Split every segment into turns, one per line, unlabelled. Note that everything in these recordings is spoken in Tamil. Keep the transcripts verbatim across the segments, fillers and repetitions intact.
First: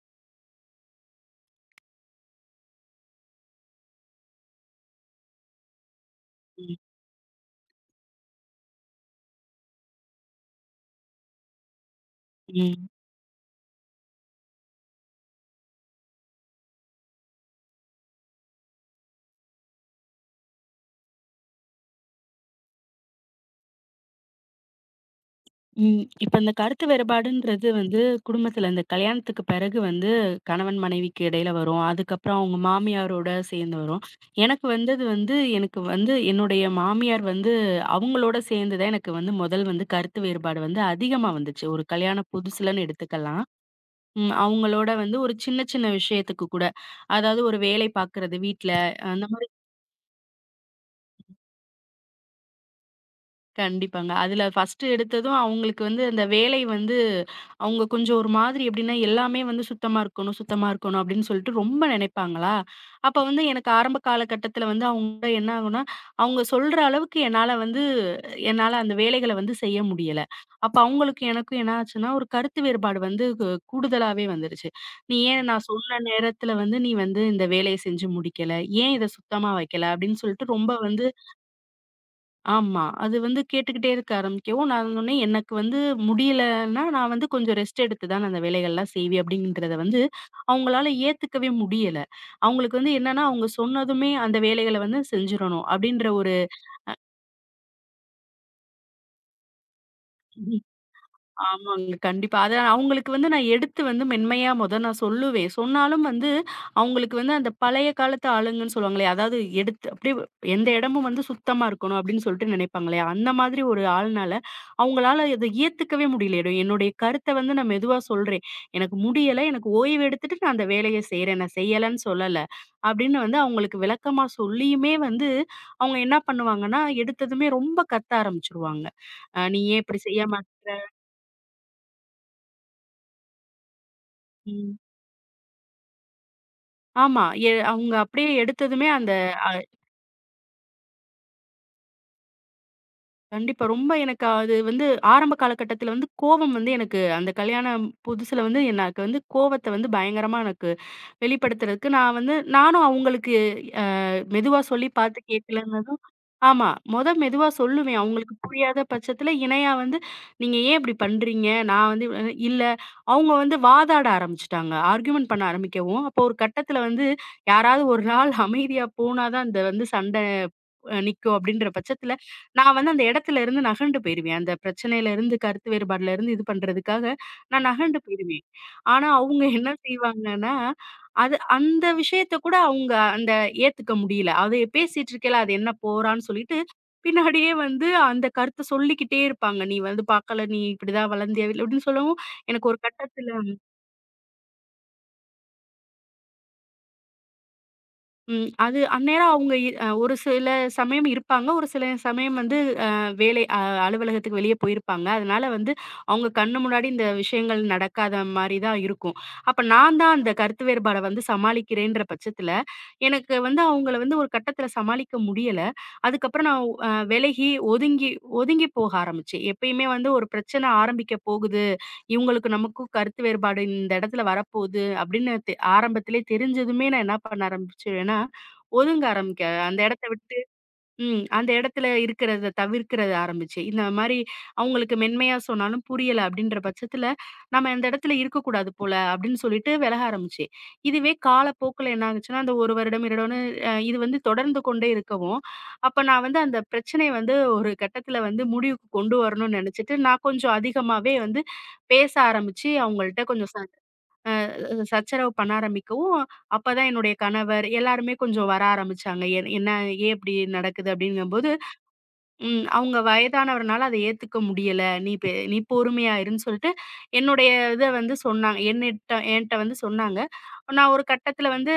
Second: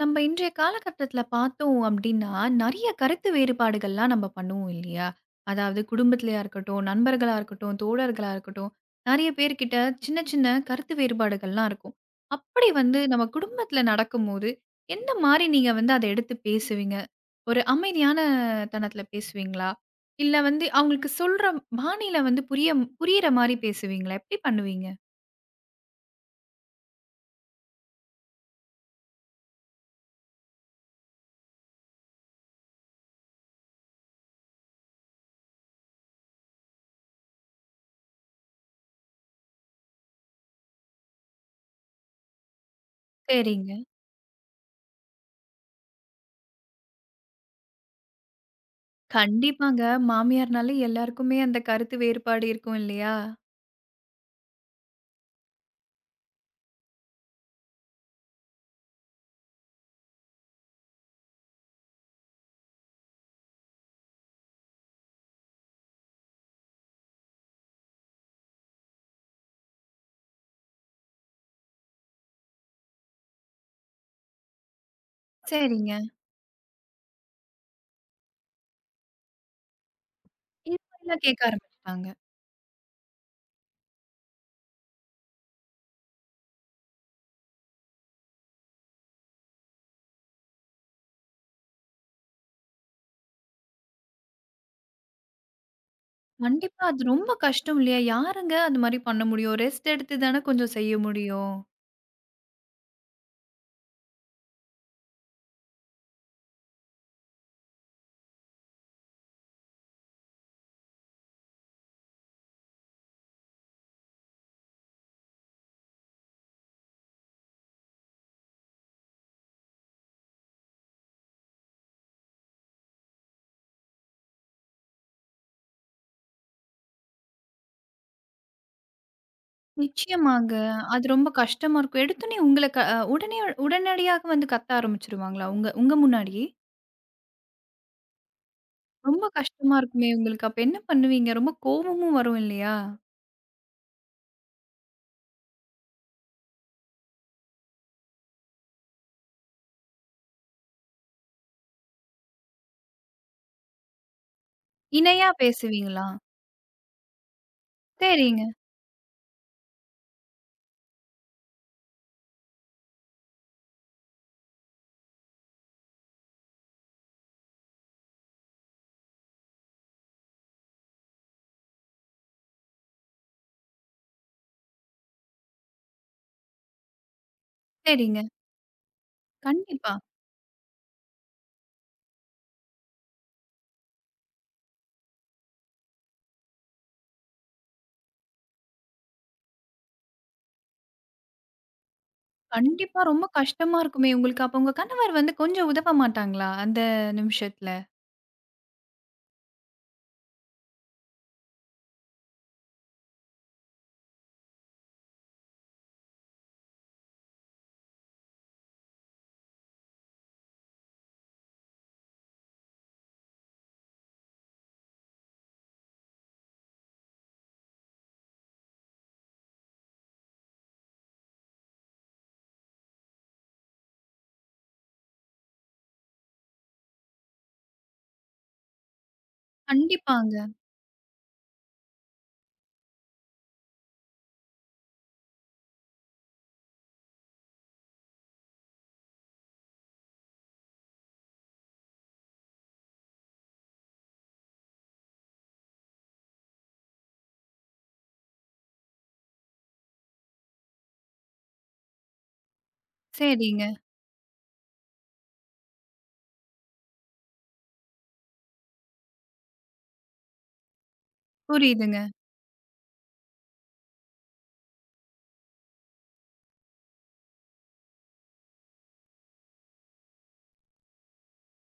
நம்ம இன்றைய காலகட்டத்துல பார்த்தோம் அப்படின்னா, நெறைய கருத்து வேறுபாடுகள்லாம் நம்ம பண்ணுவோம் இல்லையா? அதாவது குடும்பத்திலயா
ம்,
இருக்கட்டும், நண்பர்களா இருக்கட்டும், தோழர்களா இருக்கட்டும், நெறைய பேர்கிட்ட சின்ன சின்ன கருத்து வேறுபாடுகள்லாம் இருக்கும். அப்படி
ம்.
வந்து நம்ம குடும்பத்தில நடக்கும்போது, எந்த மாரி நீங்க வந்து அத எடுத்து பேசுவீங்க? ஒரு அமைதியான தனத்தில பேசுவீங்களா? இல்ல வந்து அவங்களுக்கு சொல்ற பாணியில வந்து புரிய புரியிற மாரி பேசுவீங்களா? எப்படி பண்ணுவீங்க?
ம். இப்ப இந்த கருத்து வேறுபாடுன்றது வந்து குடும்பத்துல இந்த கல்யாணத்துக்கு பிறகு வந்து கணவன் மனைவிக்கு இடையில வரும். அதுக்கப்புறம் அவங்க மாமியாரோட சேர்ந்து வரும். எனக்கு வந்தது வந்து எனக்கு வந்து என்னுடைய மாமியார் வந்து அவங்களோட சேர்ந்து தான் எனக்கு வந்து முதல் வந்து கருத்து வேறுபாடு வந்து அதிகமா வந்துச்சு. ஒரு கல்யாண புதுசுலன்னு எடுத்துக்கலாம்.
சரிங்க.
ம். அவங்களோட வந்து ஒரு சின்ன சின்ன விஷயத்துக்கு கூட. அதாவது ஒரு வேலை பார்க்கறது வீட்ல. அந்த
கண்டிப்பாங்க. மாமியார்னாலே எல்லாருக்குமே அந்த கருத்து வேறுபாடு இருக்கும் இல்லையா?
கண்டிப்பாங்க. அதுல ஃபர்ஸ்ட்டு எடுத்ததும் அவங்களுக்கு வந்து அந்த வேலை வந்து அவங்க கொஞ்சம் ஒரு மாதிரி எப்படின்னா, எல்லாமே வந்து சுத்தமா இருக்கணும், சுத்தமா இருக்கணும் அப்படின்னு சொல்லிட்டு ரொம்ப நினைப்பாங்களா, அப்ப வந்து எனக்கு ஆரம்ப காலகட்டத்தில வந்து அவங்க என்ன ஆகும்னா, அவங்க சொல்ற அளவுக்கு என்னால வந்து என்னால அந்த வேலைகள வந்து செய்ய முடியல. அப்ப அவங்களுக்கும் எனக்கும் என்ன ஆச்சுன்னா, ஒரு கருத்து வேறுபாடு வந்து கு கூடுதலாவே வந்துருச்சு. "நீ ஏன் நான்
சரிங்க.
சொன்ன நேரத்தில வந்து நீ வந்து இந்த வேலைய செஞ்சு முடிக்கல? ஏன் இத சுத்தமா வைக்கல?" அப்படின்னு சொல்லிட்டு ரொம்ப
இது
வந்து.
மாதிரிலாம் கேட்க ஆரம்பிச்சுட்டாங்க.
ஆமா. அது வந்து கேட்டுக்கிட்டே இருக்க ஆரம்பிக்கவும், நான் சொன்னேன், "எனக்கு வந்து முடியலன்னா, நான் வந்து கொஞ்சம் ரெஸ்ட் எடுத்து தான் நான் அந்த வேலைகள்லாம் செய்வேன்." அப்படின்றத வந்து அவங்களால ஏத்துக்கவே முடியல. அவங்களுக்கு வந்து என்னன்னா, அவங்க சொன்னதுமே அந்த வேலைகள வந்து செஞ்சிரணும் அப்படின்ற ஒரு.
கண்டிப்பா அது ரொம்ப கஷ்டம் இல்லையா? யாருங்க அது மாரி பண்ண முடியும்? ரெஸ்ட் எடுத்து தானே கொஞ்சம் செய்ய முடியும்.
ஆமாங்க. கண்டிப்பா. அத அவங்களுக்கு வந்து நான் எடுத்து வந்து மென்மையா மொத நான் சொல்லுவேன். சொன்னாலும் வந்து அவங்களுக்கு வந்து அந்த பழைய காலத்து ஆளுங்கன்னு சொல்லுவாங்களே, அதாவது எடுத்து அப்படியே எந்த இடமும் வந்து சுத்தமா இருக்கணும் அப்படின்னு சொல்லிட்டு நினைப்பாங்களே, அந்த மாதிரி ஒரு ஆள்னால அவங்களால இத ஏத்துக்கவே முடியலையிடும். என்னுடைய கருத்த வந்து நான் மெதுவா சொல்றேன். எனக்கு முடியல. எனக்கு ஓய்வு எடுத்துட்டு நான் அந்த வேலைய செய்றேன். நான் செய்யலன்னு சொல்லல. அப்படின்னு வந்து அவங்களுக்கு விளக்கமா சொல்லியுமே வந்து அவங்க என்ன பண்ணுவாங்கன்னா, எடுத்ததுமே ரொம்ப கத்த ஆரம்பிச்சுருவாங்க. அ நீ ஏன் இப்படி செய்யாம.
நிச்சயமாங்க. அது ரொம்ப கஷ்டமா இருக்கும். எடுத்தோனே உங்கள க அ உடனே உடனடியாக வந்து கத்த
ம்.
ஆரம்பிச்சுருவாங்களா? உங்க உங்க முன்னாடி?
ஆமா. எ அவங்க அப்படியே எடுத்ததுமே அந்த.
ரொம்ப
அ
கஷ்டமா இருக்குமே உங்களுக்கு. அப்ப என்ன பண்ணுவீங்க? ரொம்ப கோவமும் வரும் இல்லையா?
கண்டிப்பா. ரொம்ப எனக்கு அது வந்து ஆரம்ப காலகட்டத்தில வந்து கோவம் வந்து எனக்கு அந்த கல்யாணம் புதுசுல வந்து எனக்கு வந்து கோவத்த வந்து பயங்கரமா எனக்கு வெளிப்படுத்துறதுக்கு நான் வந்து நானும் அவங்களுக்கு அ மெதுவா சொல்லி பார்த்து
இணையா
கேட்கலன்னதும்.
பேசுவீங்களா?
ஆமா. மொத மெதுவா சொல்லுவேன். அவங்களுக்கு
சரிங்க,
புரியாத பட்சத்தில இணையா வந்து, "நீங்க ஏன் இப்படி பண்றீங்க?" நான் வந்து இவ்வளவு- இல்ல. அவங்க வந்து வாதாட ஆரம்பிச்சுட்டாங்க. ஆர்கியூமென்ட் பண்ண ஆரம்பிக்கவும், அப்போ ஒரு கட்டத்தில வந்து யாராவது ஒரு ஆள் அமைதியா போனா தான் இந்த வந்து சண்ட அ நிக்கும் அப்படின்ற பட்சத்துல, நான் வந்து அந்த இடத்துல இருந்து நகண்டு போயிருவேன். அந்த பிரச்சனையில இருந்து, கருத்து வேறுபாடுல இருந்து இது பண்றதுக்காக நான் நகண்டு
சரிங்க.
போயிருவேன். ஆனா, அவங்க என்ன
கண்டிப்பா.
செய்வாங்கன்னா, அது அந்த விஷயத்த கூட அவங்க அந்த ஏத்துக்க முடியல. அது பேசிட்டு இருக்கையில அது என்ன போறான்னு சொல்லிட்டு, பின்னாடியே வந்து அந்த கருத்த சொல்லிக்கிட்டே இருப்பாங்க. "நீ வந்து பார்க்கல, நீ இப்படிதான் வளர்ந்தியா" இல்ல இப்படின்னு சொல்லவும், எனக்கு ஒரு
கண்டிப்பா. ரொம்ப
கட்டத்துல.
கஷ்டமா இருக்குமே உங்களுக்கு. அப்ப உங்க கணவர் வந்து கொஞ்சம் உதவ மாட்டாங்களா? அந்த நிமிஷத்துல?
ம். அது அந்நேரம் அவங்க இ அ ஒரு சில சமயம் இருப்பாங்க. ஒரு சில சமயம் வந்து அ வேலை அ அலுவலகத்துக்கு வெளிய போயிருப்பாங்க. அதனால வந்து அவங்க கண்ணு முன்னாடி இந்த விஷயங்கள் நடக்காத மாரி தான் இருக்கும். அப்ப நான் தான் அந்த கருத்து வேறுபாட வந்து சமாளிக்கிறேன்ற பட்சத்துல, எனக்கு வந்து அவங்கள வந்து ஒரு கட்டத்துல சமாளிக்க முடியல. அதுக்கப்புறம் நான் அ விலகி, ஒதுங்கி ஒதுங்கி போக ஆரம்பிச்சேன். எப்பயுமே வந்து ஒரு பிரச்சனை ஆரம்பிக்க போகுது இவங்களுக்கு நமக்கும் கருத்து வேறுபாடு இந்த இடத்துல வரப்போகுது அப்படின்னு தெ ஆரம்பத்திலே தெரிஞ்சதுமே நான் என்ன பண்ண ஆரம்பிச்சுருவேன்னா, ஒதுங்க ஆரம்பிக்க அந்த இடத்த
கண்டிப்பாங்க.
விட்டு. ம். அந்த இடத்துல இருக்கிறத தவிர்க்கிறத ஆரம்பிச்சேன். இந்த மாரி அவங்களுக்கு மென்மையா சொன்னாலும் புரியல அப்படின்ற பட்சத்துல, நம்ம இந்த இடத்துல இருக்கக்கூடாது போல அப்படின்னு சொல்லிட்டு விலக ஆரம்பிச்சேன். இதுவே காலப்போக்குல என்ன ஆகுச்சுன்னா, அந்த ஒரு வருடம், இரண்டு வருடம் அ இது வந்து தொடர்ந்து கொண்டே இருக்கவும், அப்ப நான் வந்து அந்த பிரச்சனைய வந்து ஒரு கட்டத்துல வந்து முடிவுக்கு கொண்டு வரணும்னு நெனச்சுட்டு, நான் கொஞ்சம் அதிகமாவே வந்து பேச ஆரம்பிச்சு, அவங்கள்ட்ட கொஞ்சம் ச
சரிங்க.
அஹ் சச்சரவு பண்ண ஆரம்பிக்கவும், அப்பதான் என்னுடைய கணவர் எல்லாருமே கொஞ்சம் வர ஆரம்பிச்சாங்க. என் என்ன ஏன் இப்படி நடக்குது அப்படிங்கும்போது.
புரியுதுங்க.
ம். அவங்க வயதானவர்னால அத ஏத்துக்க முடியல. "நீ பெ நீ பொறுமையா இருன்னு" சொல்லிட்டு என்னுடைய இத வந்து சொன்னாங்க. என்னிட்ட என்ட்ட வந்து சொன்னாங்க. நான் ஒரு கட்டத்தில வந்து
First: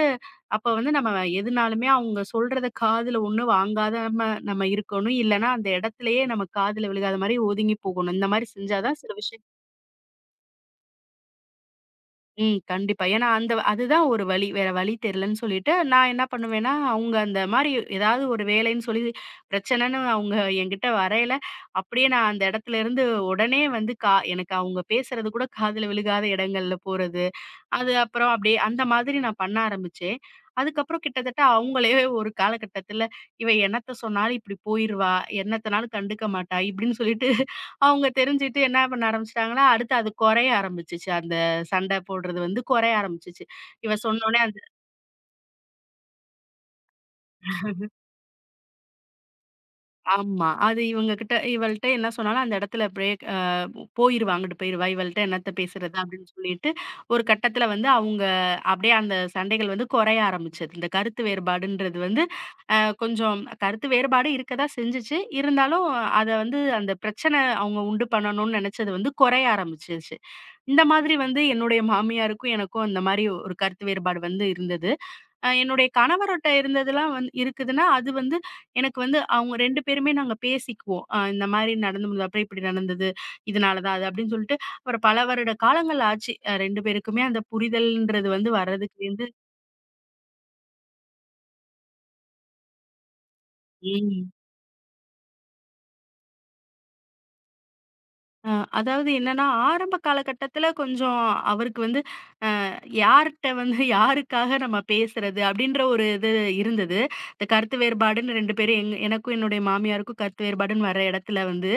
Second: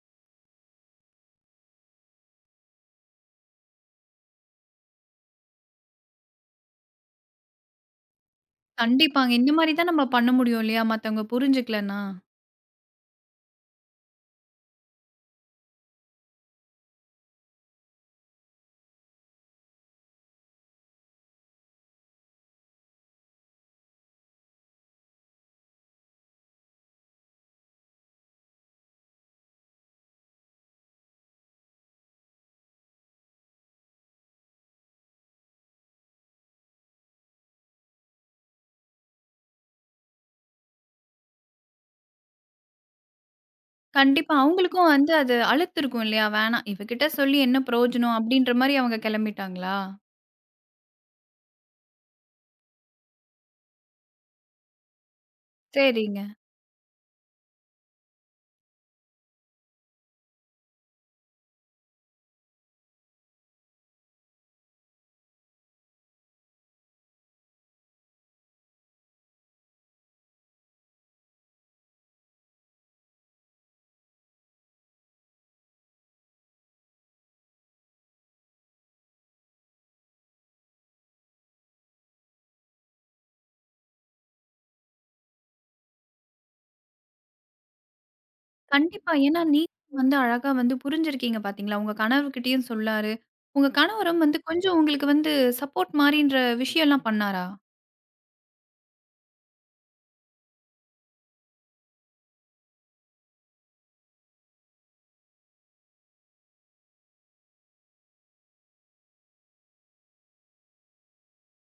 அப்ப வந்து நம்ம எதுனாலுமே அவங்க சொல்றத காதுல ஒண்ணு வாங்காதம நம்ம இருக்கணும். இல்லன்னா அந்த இடத்திலேயே நம்ம காதுல விழுகாத மாரி ஒதுங்கி போகணும். இந்த மாரி செஞ்சா தான் சில
கண்டிப்பாங்க.
விஷயம்.
இந்த மாரி தான் நம்ம பண்ண முடியும் இல்லையா? மத்தவங்க புரிஞ்சுக்கலன்னா.
ம். கண்டிப்பா. ஏன்னா அந்த அதுதான் ஒரு வழி. வேற வழி தெரியலன்னு சொல்லிட்டு, நான் என்ன பண்ணுவேன்னா, அவங்க அந்த மாரி ஏதாவது ஒரு வேலைன்னு சொல்லி பிரச்சனைன்னு அவங்க என்கிட்ட வரையில, அப்படியே நான் அந்த இடத்துல இருந்து உடனே வந்து கா எனக்கு அவங்க பேசுறது கூட காதுல விழுகாத இடங்கள்ல போறது. அது அப்புறம் அப்படியே அந்த மாதிரி நான் பண்ண ஆரம்பிச்சேன். அதுக்கப்புறம் கிட்டத்தட்ட அவங்களே ஒரு காலகட்டத்தில, "இவ என்னத்த சொன்னாலும் இப்படி போயிருவா, என்னத்தனாலும் கண்டுக்க மாட்டா" இப்படின்னு சொல்லிட்டு அவங்க தெரிஞ்சுட்டு என்ன பண்ண ஆரம்பிச்சுட்டாங்கன்னா, அடுத்து அது குறைய ஆரம்பிச்சுச்சு. அந்த சண்டை போடுறது வந்து குறைய ஆரம்பிச்சுச்சு. இவ
கண்டிப்பா
சொன்னோனே.
அவங்களுக்கும் வந்து அது அலுத்திருக்கும் இல்லையா? வேணாம் இவகிட்ட சொல்லி என்ன பிரயோஜனம்? அப்படின்ற மாரி அவங்க கெளம்பிட்டாங்களா?
ஆமா. அது இவங்க கிட்ட இவள்ட்ட என்ன சொன்னாலும் அந்த இடத்துல பிரேக் அ போயிருவா, அங்கிட்டு போயிருவா. இவள்ட்ட என்னத்த பேசுறது
சரிங்க.
அப்படின்னு சொல்லிட்டு, ஒரு கட்டத்துல வந்து அவங்க அப்படியே அந்த சண்டைகள் வந்து குறைய ஆரம்பிச்சது. இந்த கருத்து வேறுபாடுன்றது வந்து அ கொஞ்சம் கருத்து வேறுபாடு இருக்க தான் செஞ்சுச்சு. இருந்தாலும் அத வந்து அந்த பிரச்சனை அவங்க உண்டு பண்ணணும்னு நினைச்சது வந்து குறைய ஆரம்பிச்சுருச்சு. இந்த மாதிரி வந்து என்னுடைய மாமியாருக்கும் எனக்கும் அந்த மாரி ஒரு கருத்து வேறுபாடு வந்து இருந்தது. அ என்னுடைய கணவர்ட்ட இருந்ததெல்லாம் வந்து இருக்குதுன்னா, அது வந்து எனக்கு வந்து அவங்க ரெண்டு பேருமே நாங்க பேசிக்குவோம். அ இந்த மாரி நடந்து முடிஞ்சது, அப்புறம் இப்படி நடந்தது. இதனால தான் அது அப்படின்னு சொல்லிட்டு, அப்புறம் பல வருட காலங்கள் ஆச்சு. அ ரெண்டு பேருக்குமே அந்த புரிதல்ன்றது வந்து வர்றதுக்கு
கண்டிப்பா.
வந்து.
ஏன்னா நீங்க வந்து அழகா வந்து புரிஞ்சிருக்கீங்க பாத்தீங்களா? உங்க கணவர்கிட்டயும் சொல்லாரு. உங்க கணவரும்
ம்.
வந்து கொஞ்சம் உங்களுக்கு வந்து சப்போர்ட் மாரின்ற விஷயம்லாம் பண்ணாரா?
அ அதாவது என்னன்னா, ஆரம்ப காலகட்டத்தில கொஞ்சம் அவருக்கு வந்து யார்ட்ட வந்து யாருக்காக நம்ம பேசுறது அப்படின்ற ஒரு இது இருந்தது. இந்த கருத்து வேறுபாடுன்னு ரெண்டு பேரும் எங் எனக்கும் என்னுடைய மாமியாருக்கும் கருத்து வேறுபாடுன்னு வர இடத்துல வந்து,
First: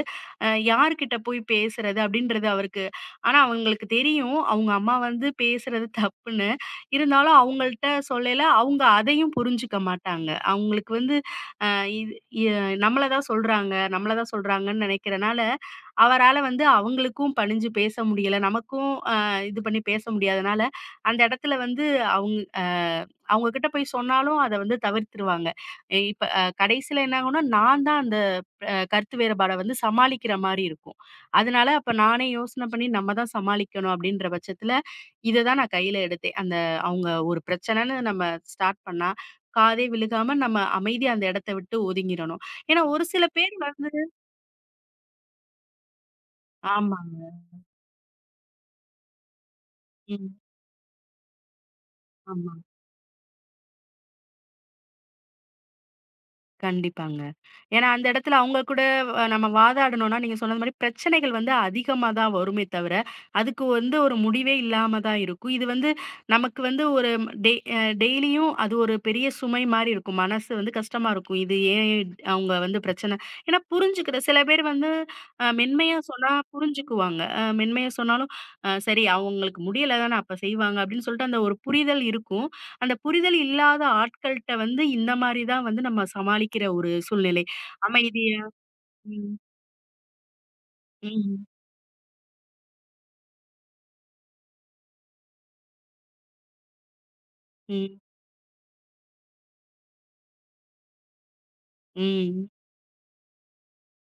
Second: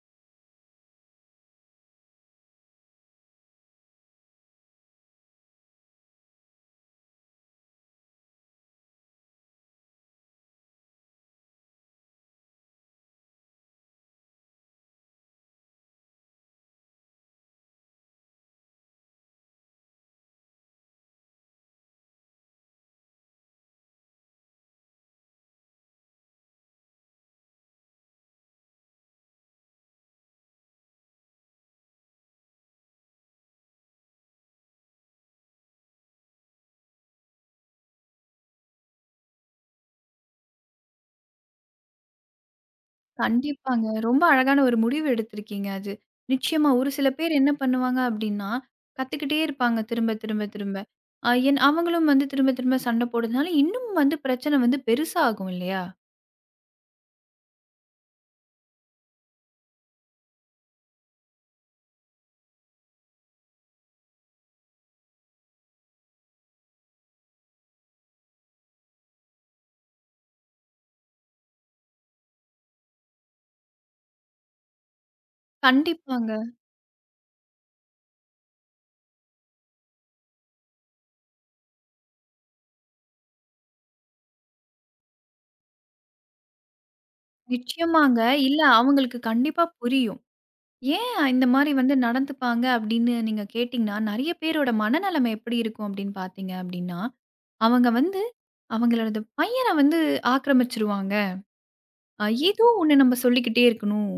அ யார்கிட்ட போய் பேசுறது அப்படின்றது அவருக்கு. ஆனா அவங்களுக்கு தெரியும். அவங்க அம்மா வந்து பேசுறது தப்புன்னு. இருந்தாலும் அவங்கள்ட்ட சொல்லல, அவங்க அதையும் புரிஞ்சுக்க மாட்டாங்க. அவங்களுக்கு வந்து அ இது இ நம்மள தான் சொல்றாங்க, நம்மள தான் சொல்றாங்கன்னு நினைக்கிறனால, அவரால வந்து அவங்களுக்கும் பணிஞ்சு பேச முடியல. நமக்கும் அ இது பண்ணி பேச முடியாதனால, அந்த இடத்துல வந்து அவுங் அ அவங்க கிட்ட போய் சொன்னாலும் அத வந்து தவிர்த்துருவாங்க. அஹ் இப்ப அ கடைசியில என்ன ஆகும்னா, நான் தான் அந்த அ கருத்து வேறுபாட வந்து சமாளிக்கிற மாரி இருக்கும். அதனால அப்ப நானே யோசனை பண்ணி நம்ம தான் சமாளிக்கணும் அப்படின்ற பட்சத்துல, இத தான் நான் கையில எடுத்தேன். அந்த அவங்க ஒரு பிரச்சனைன்னு நம்ம ஸ்டார்ட் பண்ணா காதே விழுகாம நம்ம அமைதியா அந்த இடத்த விட்டு ஒதுங்கிரணும். ஏன்னா ஒரு சில பேர்
கண்டிப்பாங்க.
வந்து.
ரொம்ப அழகான ஒரு முடிவு எடுத்திருக்கீங்க அது. நிச்சயமா ஒரு சில
ஆமாங்க.
பேர் என்ன பண்ணுவாங்க அப்டின்னா, கத்துக்கிட்டே இருப்பாங்க திரும்ப,
ம்.
திரும்ப, திரும்ப. அ என் அவங்களும் வந்து
ஆமா.
திரும்ப, திரும்ப சண்ட போடுறதுனால, இன்னும் வந்து பிரச்சன வந்து பெருசாகும் இல்லையா?
கண்டிப்பாங்க. ஏன்னா அந்த இடத்துல அவுங்க கூட அ நம்ம வாதாடணும்னா, நீங்க சொன்னது மாரி பிரச்சனைகள் வந்து அதிகமா தான் வருமே தவிர, அதுக்கு வந்து ஒரு முடிவே இல்லாம தான் இருக்கும். இது வந்து நமக்கு வந்து ஒரு டெ அ டெய்லியும் அது ஒரு பெரிய சுமை மாரி இருக்கும். மனசு வந்து கஷ்டமா இருக்கும். இது ஏன் அவுங்க வந்து பிரச்சனை. ஏன்னா புரிஞ்சுக்கிற சில பேர் வந்து அ மென்மையா சொன்னா
கண்டிப்பாங்க.
புரிஞ்சுக்குவாங்க. அ மென்மையா சொன்னாலும், அ சரி அவுங்களுக்கு முடியல தானே அப்ப செய்வாங்க, அப்டின்னு சொல்லிட்டு அந்த ஒரு புரிதல் இருக்கும். அந்த புரிதல் இல்லாத ஆட்கள்ட்ட வந்து இந்த மாரி தான் வந்து நம்ம சமாளிக்கிற ஒரு சூழ்நிலை.
நிச்சயமாங்க.
அமைதியா.
இல்ல அவங்களுக்கு
ம்,
கண்டிப்பா புரியும். ஏன்
ம்,
இந்த மாரி வந்து நடந்துப்பாங்க அப்டின்னு நீங்க கேட்டீங்கன்னா, நெறைய பேரோட மனநெலைமை எப்படி இருக்கும் அப்டின்னு பார்த்தீங்க அப்டின்னா, அவங்க
ம்,
வந்து அவங்களோட பையன வந்து ஆக்கிரமிச்சுருவாங்க. அ
ம்,
ஏதோ ஒண்ணு நம்ம சொல்லிக்கிட்டே இருக்கணும்.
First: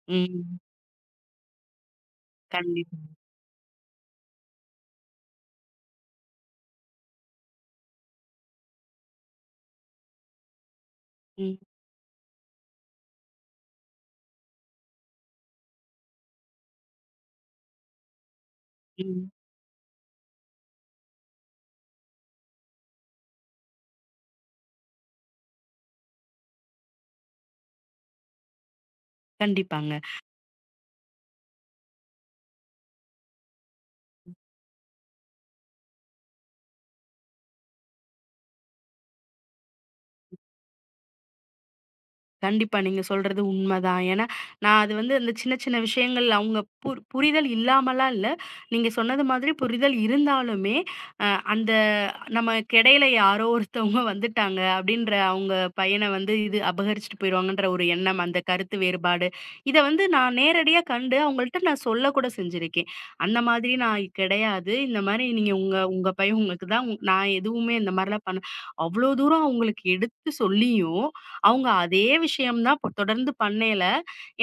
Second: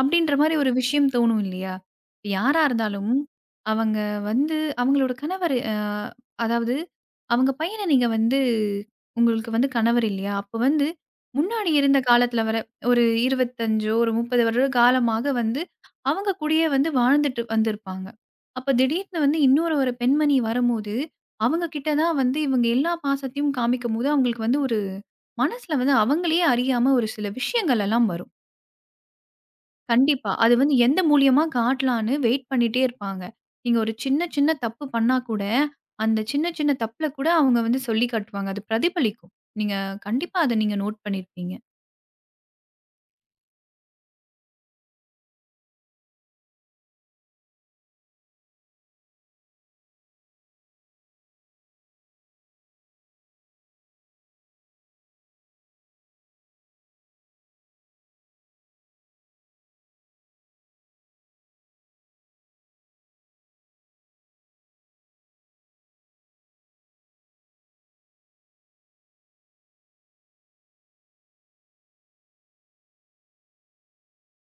அப்படின்ற மாரி
ம்.
ஒரு விஷயம் தோணும் இல்லையா? இப்ப யாரா
கண்டிப்பா.
இருந்தாலும் அவங்க வந்து அவங்களோட கணவர் அ அதாவது அவங்க பையன நீங்க வந்து உங்களுக்கு வந்து கணவர் இல்லையா? அப்ப வந்து
ம்,
முன்னாடி இருந்த காலத்துல வர ஒரு இருபத்தி ஐந்தோ ஒரு முப்பது வருட காலமாக வந்து அவங்க கூடயே வந்து வாழ்ந்துட்டு வந்திருப்பாங்க. அப்ப திடீர்னு
ம்.
வந்து இன்னொரு ஒரு பெண்மணி வரும்போது, அவங்க கிட்ட தான் வந்து இவங்க எல்லா பாசத்தையும் காமிக்கும்போது அவங்களுக்கு வந்து ஒரு மனசுல வந்து அவங்களயே அறியாம ஒரு சில விஷயங்கள் எல்லாம் வரும்.
கண்டிப்பாங்க.
கண்டிப்பா. அது வந்து எந்த மூலியமா காட்டலான்னு வெயிட் பண்ணிட்டே இருப்பாங்க. நீங்க ஒரு சின்ன சின்ன தப்பு பண்ணா கூட, அந்த சின்ன சின்ன தப்புல கூட அவங்க வந்து சொல்லி காட்டுவாங்க. அது பிரதிபலிக்கும். நீங்க கண்டிப்பா அத நீங்க நோட் பண்ணியிருப்பீங்க.
கண்டிப்பா. நீங்க சொல்றது உண்மதான். ஏன்னா, நான் அது வந்து அந்த சின்ன சின்ன விஷயங்கள் அவங்க புர் புரிதல் இல்லாமலாம் இல்ல. நீங்க சொன்னது மாதிரி புரிதல் இருந்தாலுமே, அ அந்த நமக்கு இடையில யாரோ ஒருத்தவங்க வந்துட்டாங்க அப்படின்ற அவங்க பையன வந்து இது அபகரிச்சுட்டு போயிருவாங்கன்ற ஒரு எண்ணம், அந்த கருத்து வேறுபாடு, இத வந்து நான் நேரடியா கண்டு அவங்கள்ட்ட நான் சொல்லக்கூட செஞ்சிருக்கேன். அந்த மாதிரி நான் கிடையாது. இந்த மாரி நீங்க உங்க உங்க பையன் உங்களுக்கு தான். நான் எதுவுமே இந்த மாரிலாம் பண்ண அவ்ளோ தூரம் அவங்களுக்கு எடுத்து சொல்லியும் அவங்க அதே விஷயம் தான் பொ தொடர்ந்து பண்ணையில,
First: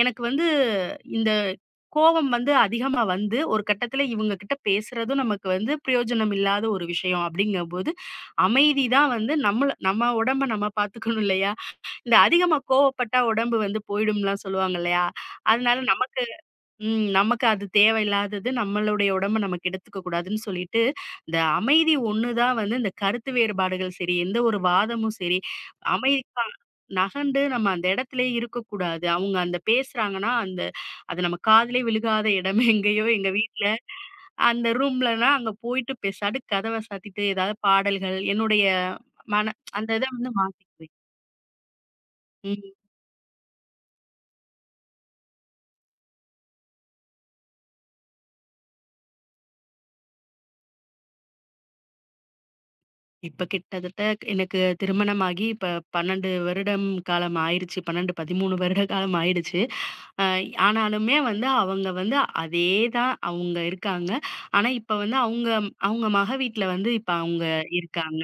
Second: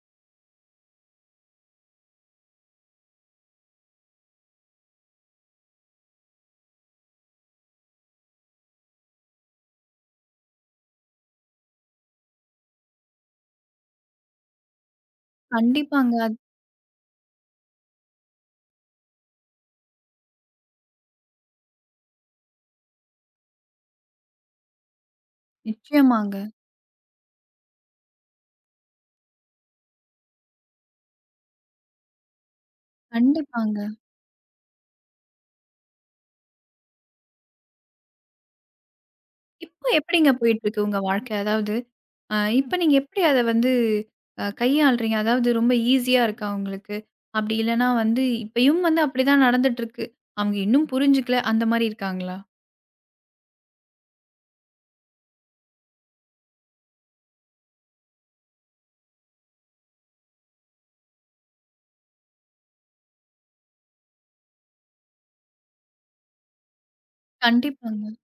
எனக்கு வந்து இந்த கோவம் வந்து அதிகமா வந்து, ஒரு கட்டத்தில இவங்க கிட்ட பேசுறதும் நமக்கு வந்து பிரயோஜனம் இல்லாத ஒரு விஷயம் அப்படிங்கம்போது, அமைதி தான் வந்து நம்மள நம்ம உடம்ப நம்ம பாத்துக்கணும் இல்லையா? இந்த அதிகமா கோவப்பட்டா உடம்பு வந்து போயிடும்லாம் சொல்லுவாங்க இல்லையா? அதனால
கண்டிப்பாங்க.
நமக்கு.
அது
ம். நமக்கு அது தேவையில்லாதது. நம்மளுடைய உடம்ப நமக்கு கெடுத்துக்க கூடாதுன்னு சொல்லிட்டு, இந்த அமைதி ஒண்ணு தான் வந்து இந்த கருத்து வேறுபாடுகள் சரி, எந்த ஒரு வாதமும் சரி,
நிச்சயமாங்க.
அமைதிக்கா நகர்ந்து நம்ம அந்த இடத்திலேயே இருக்கக்கூடாது. அவங்க அந்த பேசுறாங்கன்னா, அந்த அது நம்ம காதிலே விழுகாத இடம் எங்கேயோ எங்க வீட்ல,
கண்டிப்பாங்க.
அந்த ரூம்லனா அங்க போயிட்டு பேசாட்டு கதவ சாத்திட்டு ஏதாவது பாடல்கள் என்னுடைய மன
இப்போ
அந்த இத வந்து
எப்படிங்க போயிட்டுருக்கு
மாத்திக்குவேன்.
உங்க வாழ்க்கை? அதாவது அ
ம்.
இப்ப நீங்க எப்படி அத வந்து அ கையாள்றீங்க? அதாவது ரொம்ப ஈஸியா இருக்கா உங்களுக்கு? அப்படி இல்லன்னா வந்து இப்பயும் வந்து அப்படிதான் நடந்துட்டுருக்கு. அவங்க இன்னும் புரிஞ்சுக்கல அந்த மாரி இருக்காங்களா?
இப்ப கிட்டத்தட்ட எனக்கு திருமணமாகி இப்ப பன்னெண்டு வருடம் காலம் ஆயிருச்சு. பன்னெண்டு, பதிமூணு வருட காலம் ஆயிடுச்சு. அ ஆனாலுமே வந்து அவங்க வந்து அதே தான் அவங்க இருக்காங்க. ஆனா இப்ப வந்து அவங்க அவங்க மக வீட்ல வந்து இப்ப அவங்க
கண்டிப்பாங்க.
இருக்காங்க.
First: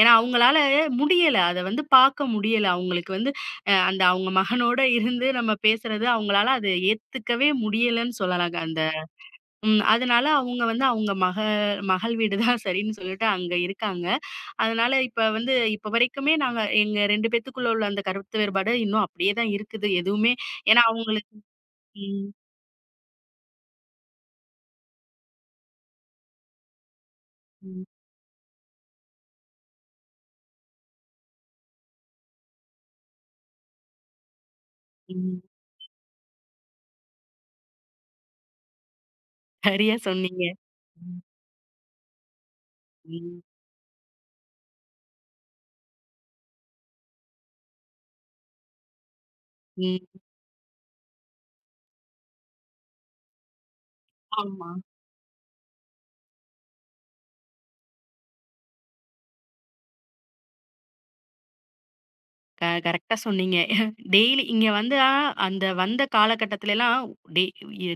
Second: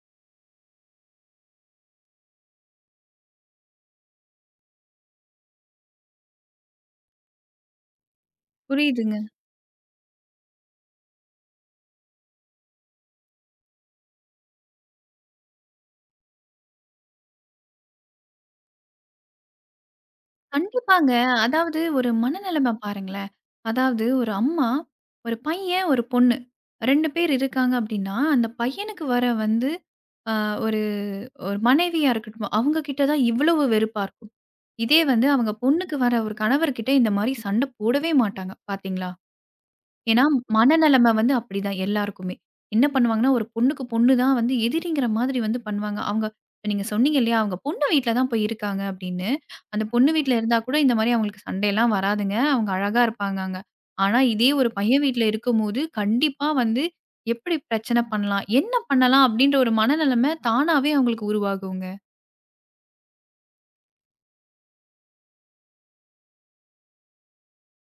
ஏன்னா அவங்களால முடியல. அத வந்து பார்க்க முடியல. அவங்களுக்கு வந்து அ அந்த அவங்க மகனோட இருந்து நம்ம பேசுறது அவங்களால அத ஏத்துக்கவே முடியலன்னு சொல்லலாங்க. அந்த.
புரியுதுங்க.
ம். அதனால அவங்க வந்து அவங்க மக மகள் வீடு தான் சரின்னு சொல்லிட்டு அங்க இருக்காங்க. அதனால இப்ப வந்து இப்ப வரைக்குமே நாங்க எங்க ரெண்டு பேத்துக்குள்ள உள்ள அந்த கருத்து வேறுபாடு இன்னும் அப்படியே தான் இருக்குது. எதுவுமே. ஏன்னா
கண்டிப்பாங்க.
அவங்களுக்கு.
அதாவது ஒரு
ம்,
மனநிலைமை பாருங்களேன். அதாவது ஒரு அம்மா, ஒரு பையன், ஒரு பொண்ணு. ரெண்டு பேர் இருக்காங்க
ம்,
அப்படின்னா, அந்த பையனுக்கு வர வந்து அ ஒரு ஒரு மனைவியா இருக்கட்டும், அவங்க கிட்ட தான் இவ்வளவு வெறுப்பா இருக்கும். இதே வந்து
ம்.
அவங்க பொண்ணுக்கு வர ஒரு கணவர்கிட்ட இந்த மாரி சண்டை போடவே மாட்டாங்க. பார்த்தீங்களா?
சரியா
ஏன்னா,
சொன்னீங்க.
மனநெலைமை
ம்,
வந்து அப்படிதான் எல்லாருக்குமே. என்ன பண்ணுவாங்கன்னா,
ம்,
ஒரு பொண்ணுக்கு பொண்ணு தான் வந்து எதிரிங்கிற மாதிரி வந்து பண்ணுவாங்க. அவங்க இப்ப நீங்க சொன்னீங்க இல்லையா? அவங்க பொண்ணு வீட்ல தான் போய் இருக்காங்க அப்படின்னு. அந்த
ம்.
பொண்ணு வீட்ல இருந்தா கூட இந்த மாரி அவங்களுக்கு சண்டைலாம் வராதுங்க. அவங்க அழகா இருப்பாங்க அங்க. ஆனா, இதே
ஆமா.
ஒரு பையன் வீட்ல இருக்கும்போது, கண்டிப்பா வந்து எப்படி பிரச்சனை பண்ணலாம்? என்ன பண்ணலாம்? அப்படின்ற ஒரு மனநெலைமை தானாவே அவங்களுக்கு உருவாகுங்க.
க கரெக்ட்டா சொன்னீங்க. டெய்லி இங்க வந்து. ஆ, அந்த வந்த காலகட்டத்திலலாம் டெ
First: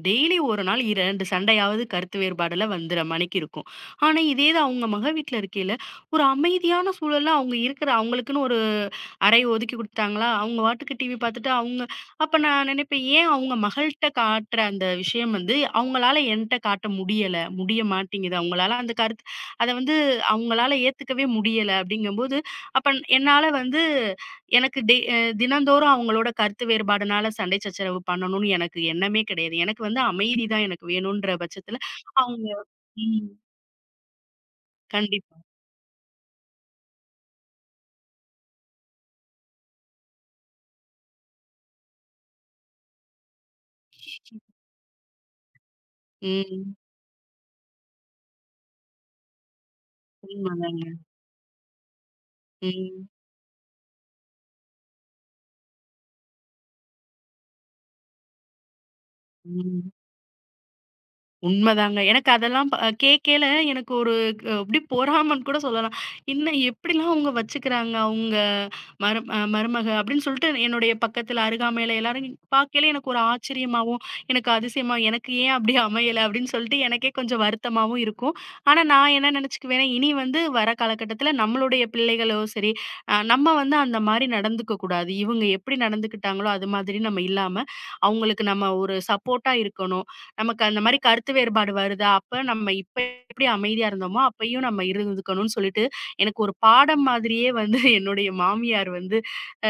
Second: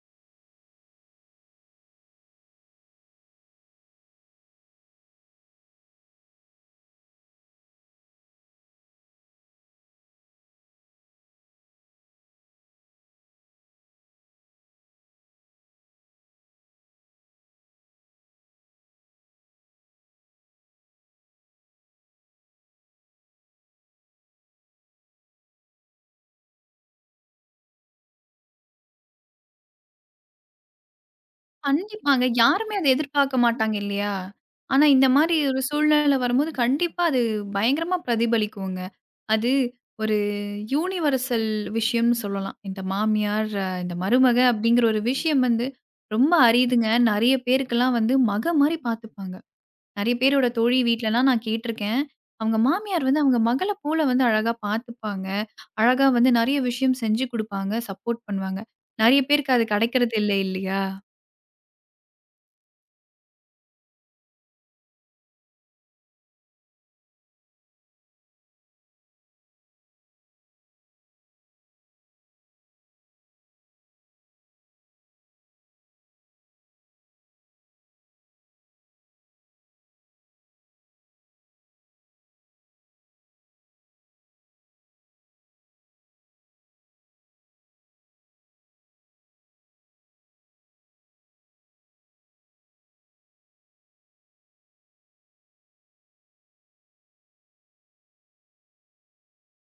டெய்லி ஒரு நாள் இரண்டு சண்டையாவது கருத்து வேறுபாடுல வந்துற மணிக்கு இருக்கும். ஆனா, இதே இது அவங்க மக வீட்ல இருக்கையில, ஒரு அமைதியான சூழல்ல அவங்க இருக்கிற அவங்களுக்குன்னு ஒரு அறை ஒதுக்கி குடுத்தாங்களா, அவங்க பாட்டுக்கு டிவி பார்த்துட்டு அவங்க. அப்ப நான் நினைப்பேன், ஏன் அவங்க மகள்ட்ட காட்டுற அந்த விஷயம் வந்து அவங்களால என்ட்ட காட்ட முடியல, முடிய மாட்டேங்குது. அவங்களால அந்த கருத்து அத வந்து அவங்களால ஏத்துக்கவே முடியல அப்படிங்கும்போது, அப்ப என்னால வந்து எனக்கு டெ அ தினந்தோறும் அவங்களோட கருத்து வேறுபாடுனால சண்டை சச்சரவு பண்ணணும்னு எனக்கு எண்ணமே கிடையாது. எனக்கு வந்து அமைதி தான் எனக்கு வேணுன்ற பட்சத்துல
கண்டிப்பாங்க.
அவங்க.
யாருமே அத
ம்.
எதிர்பார்க்க மாட்டாங்க இல்லையா? ஆனா இந்த மாரி
கண்டிப்பா.
ஒரு சூழ்நிலை வரும்போது கண்டிப்பா அது பயங்கரமா பிரதிபலிக்குங்க. அது ஒரு யூனிவர்சல் விஷயம்னு சொல்லலாம். இந்த மாமியார், அஹ், இந்த மருமக அப்படிங்கிற ஒரு விஷயம் வந்து ரொம்ப
ம்.
அரிதுங்க. நெறைய பேருக்கெல்லாம் வந்து மக மாரி பார்த்துப்பாங்க. நெறைய பேரோட தோழி
உண்மதாங்க.
வீட்லலாம் நான் கேட்டுருக்கேன். அவங்க மாமியார்
ம்.
வந்து அவங்க மகள போல வந்து அழகா பார்த்துப்பாங்க. அழகா வந்து நெறைய விஷயம் செஞ்சு குடுப்பாங்க, சப்போர்ட் பண்ணுவாங்க. நெறைய பேருக்கு அது
ம்.
கிடைக்கிறது இல்ல இல்லையா?
உண்மதாங்க. எனக்கு அதெல்லாம் ப கேட்கேல. எனக்கு ஒரு க் அப்படியே பொறாமன்னு கூட சொல்லலாம். என்ன எப்படிலாம் அவங்க வச்சுக்கிறாங்க, அவங்க மரு அ மருமக அப்படின்னு சொல்லிட்டு என்னுடைய பக்கத்துல அருகாமையில எல்லாரும் பார்க்கையில எனக்கு ஒரு ஆச்சரியமாவும், எனக்கு அதிசயமா எனக்கு ஏன் அப்படி அமையல அப்படின்னு சொல்லிட்டு எனக்கே கொஞ்சம் வருத்தமாவும் இருக்கும். ஆனா நான் என்ன நினைச்சுக்குவேன்னா, இனி வந்து வர காலகட்டத்துல நம்மளுடைய பிள்ளைகளோ சரி, அ நம்ம வந்து அந்த மாரி நடந்துக்க கூடாது. இவங்க எப்படி நடந்துக்கிட்டாங்களோ அது மாதிரி நம்ம இல்லாம, அவங்களுக்கு நம்ம ஒரு சப்போர்ட்டா இருக்கணும். நமக்கு அந்த மாரி கருத்து வேறுபாடு வருதா? அப்ப நம்ம இப்ப எப்படி அமைதியா இருந்தோமோ, அப்பயும் நம்ம இருந்துக்கணும்னு சொல்லிட்டு, எனக்கு ஒரு பாடம் மாதிரியே வந்து என்னுடைய மாமியார் வந்து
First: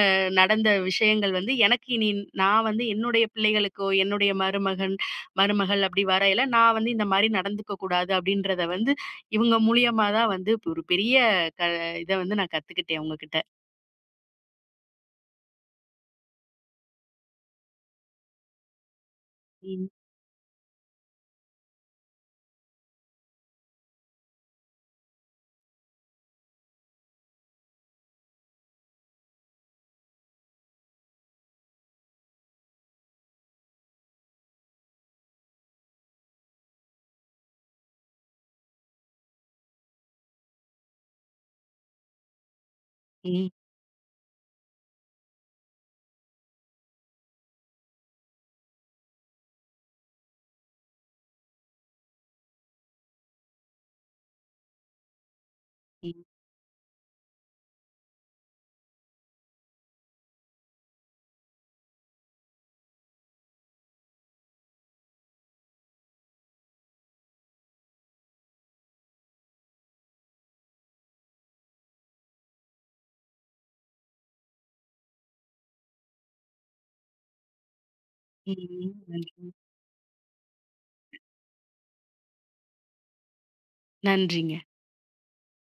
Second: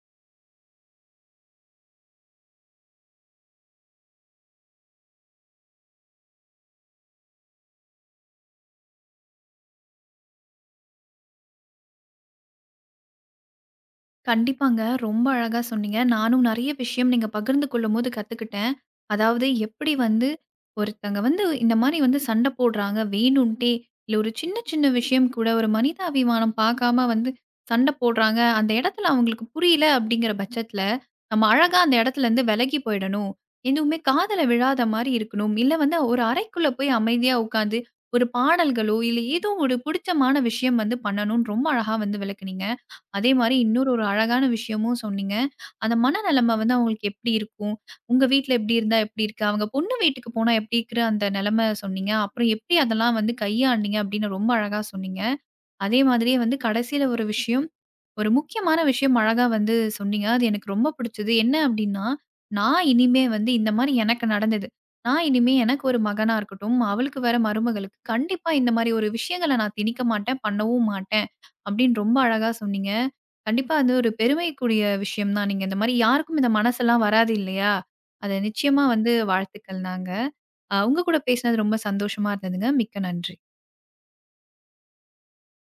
அ நடந்த விஷயங்கள் வந்து எனக்கு இனி நான் வந்து என்னுடைய பிள்ளைகளுக்கோ, என்னுடைய மருமகன், மருமகள் அப்படி வரையில நான் வந்து இந்த மாரி நடந்துக்க கூடாது அப்படின்றத வந்து இவங்க மூலியமா தான் வந்து ஒரு பெரிய க இத வந்து நான் கத்துக்கிட்டேன் உங்ககிட்ட.
கண்டிப்பாங்க. ரொம்ப அழகா சொன்னீங்க. நானும் நெறைய விஷயம் நீங்க பகிர்ந்து கொள்ளும்போது கத்துக்கிட்டேன். அதாவது
ம்,
எப்படி வந்து ஒருத்தங்க வந்து இந்த மாரி வந்து சண்டை போடுறாங்க வேணுன்ட்டே. இல்ல ஒரு சின்ன சின்ன விஷயம் கூட ஒரு மனிதாபிமானம் பார்க்காம வந்து சண்டை போடுறாங்க. அந்த இடத்துல அவங்களுக்கு புரியல அப்படிங்கிற பட்சத்துல, நம்ம அழகா அந்த இடத்துலருந்து விலகி போயிடணும். எதுவுமே காதுல விழாத மாரி இருக்கணும். இல்ல வந்து ஒரு அறைக்குள்ள போய் அமைதியா உட்காந்து ஒரு பாடல்களோ, இல்ல ஏதோ ஒரு புடிச்சமான விஷயம் வந்து பண்ணணும்னு ரொம்ப அழகா வந்து விளக்குனீங்க. அதே
ம்,
மாரி இன்னொரு ஒரு அழகான விஷயமும் சொன்னீங்க. அந்த மனநெலைம வந்து அவங்களுக்கு எப்டி இருக்கும்? உங்க வீட்ல எப்டி இருந்தா எப்டி இருக்கு? அவங்க பொண்ணு வீட்டுக்கு போனா எப்டி இருக்கிற அந்த நெலைம சொன்னீங்க. அப்புறம் எப்டி அதெல்லாம் வந்து கையாண்டீங்க அப்டின்னு ரொம்ப அழகா சொன்னீங்க. அதே
ம், ம்.
மாதிரியே வந்து கடைசில ஒரு விஷயம், ஒரு முக்கியமான விஷயம் அழகா வந்து சொன்னீங்க. அது எனக்கு ரொம்ப பிடிச்சது. என்ன அப்டின்னா, நான் இனிமே வந்து இந்த மாரி எனக்கு நடந்தது. நான் இனிமே எனக்கு ஒரு மகனா இருக்கட்டும், அவளுக்கு வர மருமகளுக்கு கண்டிப்பா இந்த மாரி ஒரு விஷயங்கள நான் திணிக்க மாட்டேன், பண்ணவும் மாட்டேன். அப்டின்னு ரொம்ப அழகா சொன்னீங்க. கண்டிப்பா அது ஒரு பெருமைக்குரிய விஷயம் தான். நீங்க இந்த மாரி யாருக்கும் இந்த மனசெல்லாம் வராது இல்லையா? அத நிச்சயமா
ம்.
வந்து
நன்றி.
வாழ்த்துக்கள் தாங்க. அ உங்க கூட பேசினது ரொம்ப சந்தோஷமா இருந்ததுங்க. மிக்க நன்றி.
நன்றிங்க.